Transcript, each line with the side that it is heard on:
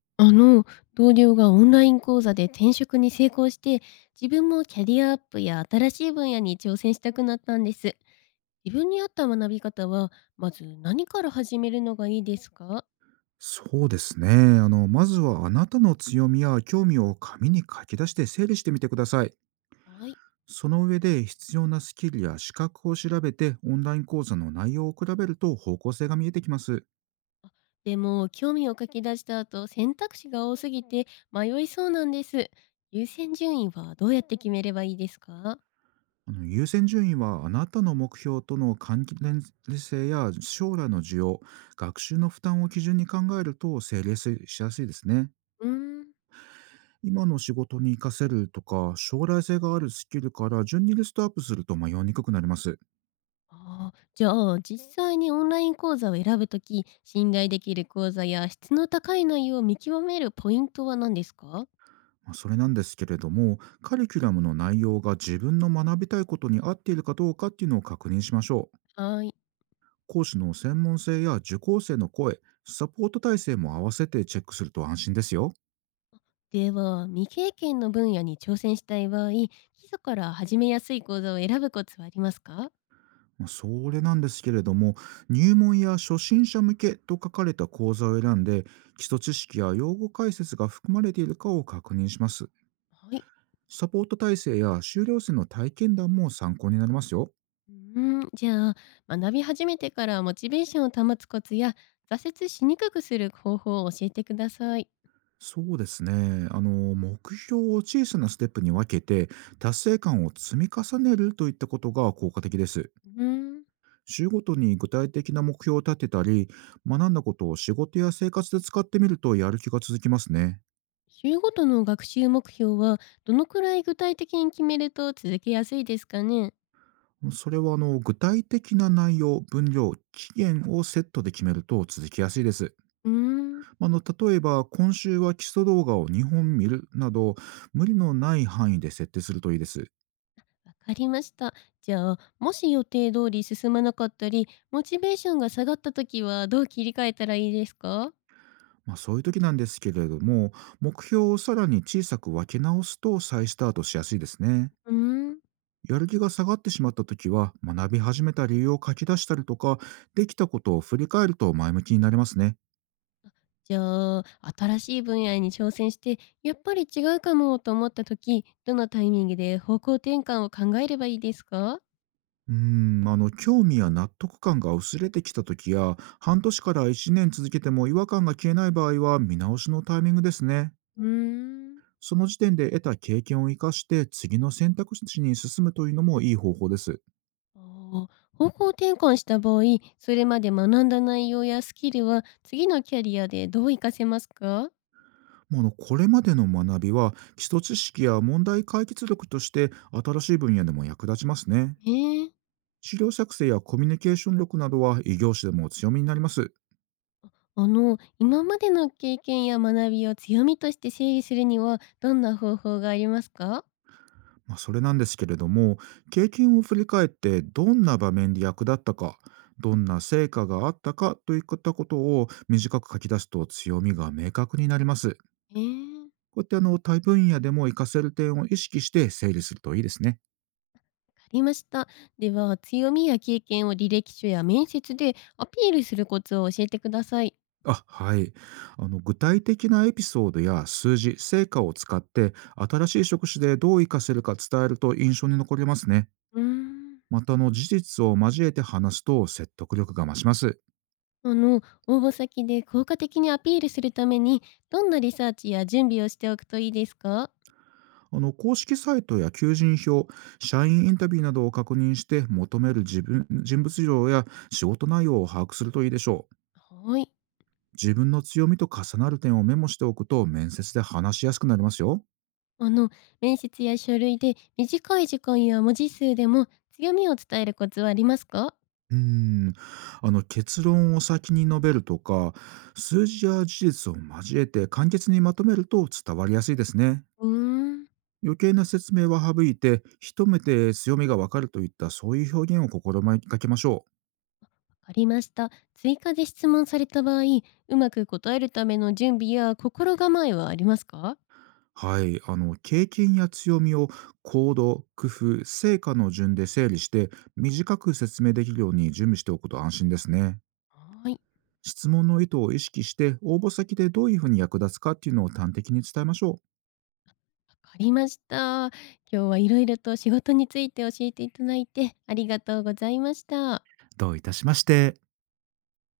left: あの、同僚がオンライン講座で転職に成功して、自分もキャリアアップや新しい分野に挑戦したくなったんです。自分に合った学び方は、まず何から始めるのがいいですか？
right: そうですね。まずはあなたの強みや興味を紙に書き出して整理してみてください。
left: はい。
right: その上で必要なスキルや資格を調べてオンライン講座の内容を比べると方向性が見えてきます。
left: でも、興味を書き出した後、選択肢が多すぎて迷いそうなんです。優先順位はどうやって決めればいいですか？
right: 優先順位はあなたの目標との関連性や将来の需要、学習の負担を基準に考えると整理しやすいですね。
left: うーん。
right: 今の仕事に活かせるとか将来性があるスキルから順にリストアップすると迷いにくくなります。
left: ああ、じゃあ実際にオンライン講座を選ぶとき、信頼できる講座や質の高い内容を見極めるポイントは何ですか？
right: それなんですけれども、カリキュラムの内容が自分の学びたいことに合っているかどうかっていうのを確認しましょう。
left: はい。
right: 講師の専門性や受講生の声、サポート体制も合わせてチェックすると安心ですよ。
left: では、未経験の分野に挑戦したい場合、基礎から始めやすい講座を選ぶコツはありますか？
right: それなんですけれども、入門や初心者向けと書かれた講座を選んで、基礎知識や用語解説が含まれているかを確認します。
left: はい。
right: サポート体制や修了生の体験談も参考になりますよ。
left: うーん、じゃあ、学び始めてからモチベーションを保つコツや、挫折しにくくする方法を教えてください。
right: そうですね。目標を小さなステップに分けて、達成感を積み重ねるといったことが効果的です。
left: うーん、
right: 週ごとに具体的な目標を立てたり、学んだことを仕事や生活で使ってみるとやる気が続きますね。
left: 週ごとの学習目標は、どのくらい具体的に決めると続けやすいですかね？
right: それは、具体的な内容、分量、期限をセットで決めると続きやすいです。
left: うーん、
right: あの、例えば、今週は基礎動画を2本見るなど、無理のない範囲で設定するといいです。
left: わかりました。じゃあ、もし予定通り進まなかったり、モチベーションが下がった時はどう切り替えたらいいですか？
right: そういう時なんですけれども、目標をさらに小さく分け直すと再スタートしやすいですね。
left: うーん、
right: やる気が下がってしまった時は、学び始めた理由を書き出したりとか、できたことを振り返ると前向きになれますね。
left: じゃあ、新しい分野に挑戦して、やっぱり違うかもと思った時、どのタイミングで方向転換を考えればいいですか？
right: うーん、興味や納得感が薄れてきた時や、半年から1年続けても違和感が消えない場合は、見直しのタイミングですね。
left: うーん。
right: その時点で得た経験を生かして、次の選択肢に進むというのもいい方法です。
left: ああ、方向転換した場合、それまで学んだ内容やスキルは次のキャリアでどう活かせますか？
right: これまでの学びは基礎知識や問題解決力として新しい分野でも役立ちますね。
left: ええ。
right: 資料作成やコミュニケーション力などは異業種でも強みになります。
left: 今までの経験や学びを強みとして整理するには、どんな方法がありますか？
right: それなんですけれども、経験を振り返って、どんな場面で役立ったか、どんな成果があったかといったことを短く書き出すと強みが明確になります。
left: ええ。わ
right: こうやって多分野でも活かせる点を意識して整理するといいですね。
left: かりました。では、強みや経験を履歴書や面接でアピールするコツを教えてください。
right: あ、はい。具体的なエピソードや数字、成果を使って新しい職種でどう活かせるか伝えると印象に残りますね。
left: うーん。
right: また事実を交えて話すと説得力が増します。
left: あの、応募先で効果的にアピールするために、どんなリサーチや準備をしておくといいですか？
right: 公式サイトや求人票、社員インタビューなどを確認して求める自分人物像や仕事内容を把握するといいでしょう。
left: はい。
right: 自分の強みと重なる点をメモしておくと面接で話しやすくなりますよ。
left: あの、面接や書類で短い時間や文字数でも強みを伝えるコツはありますか？
right: うーん、結論を先に述べるとか、数字や事実を交えて簡潔にまとめると伝わりやすいですね。
left: うーん。
right: 余計な説明は省いて、一目で強みがわかるといったそういう表現を心がけましょう。
left: わかりました。追加で質問された場合、うまく答えるための準備や心構えはありますか？は
right: はい、経験や強みを行動、工夫、成果の順で整理して、短く説明できるように準備しておくと安心ですね。
left: ーい、わ
right: 質問の意図を意識して、応募先でどういうふうに役立つかっていうのを端的に伝えましょう。
left: かりました。今日はいろいろと仕事について教えていただいてありがとうございました。
right: どういたしまして。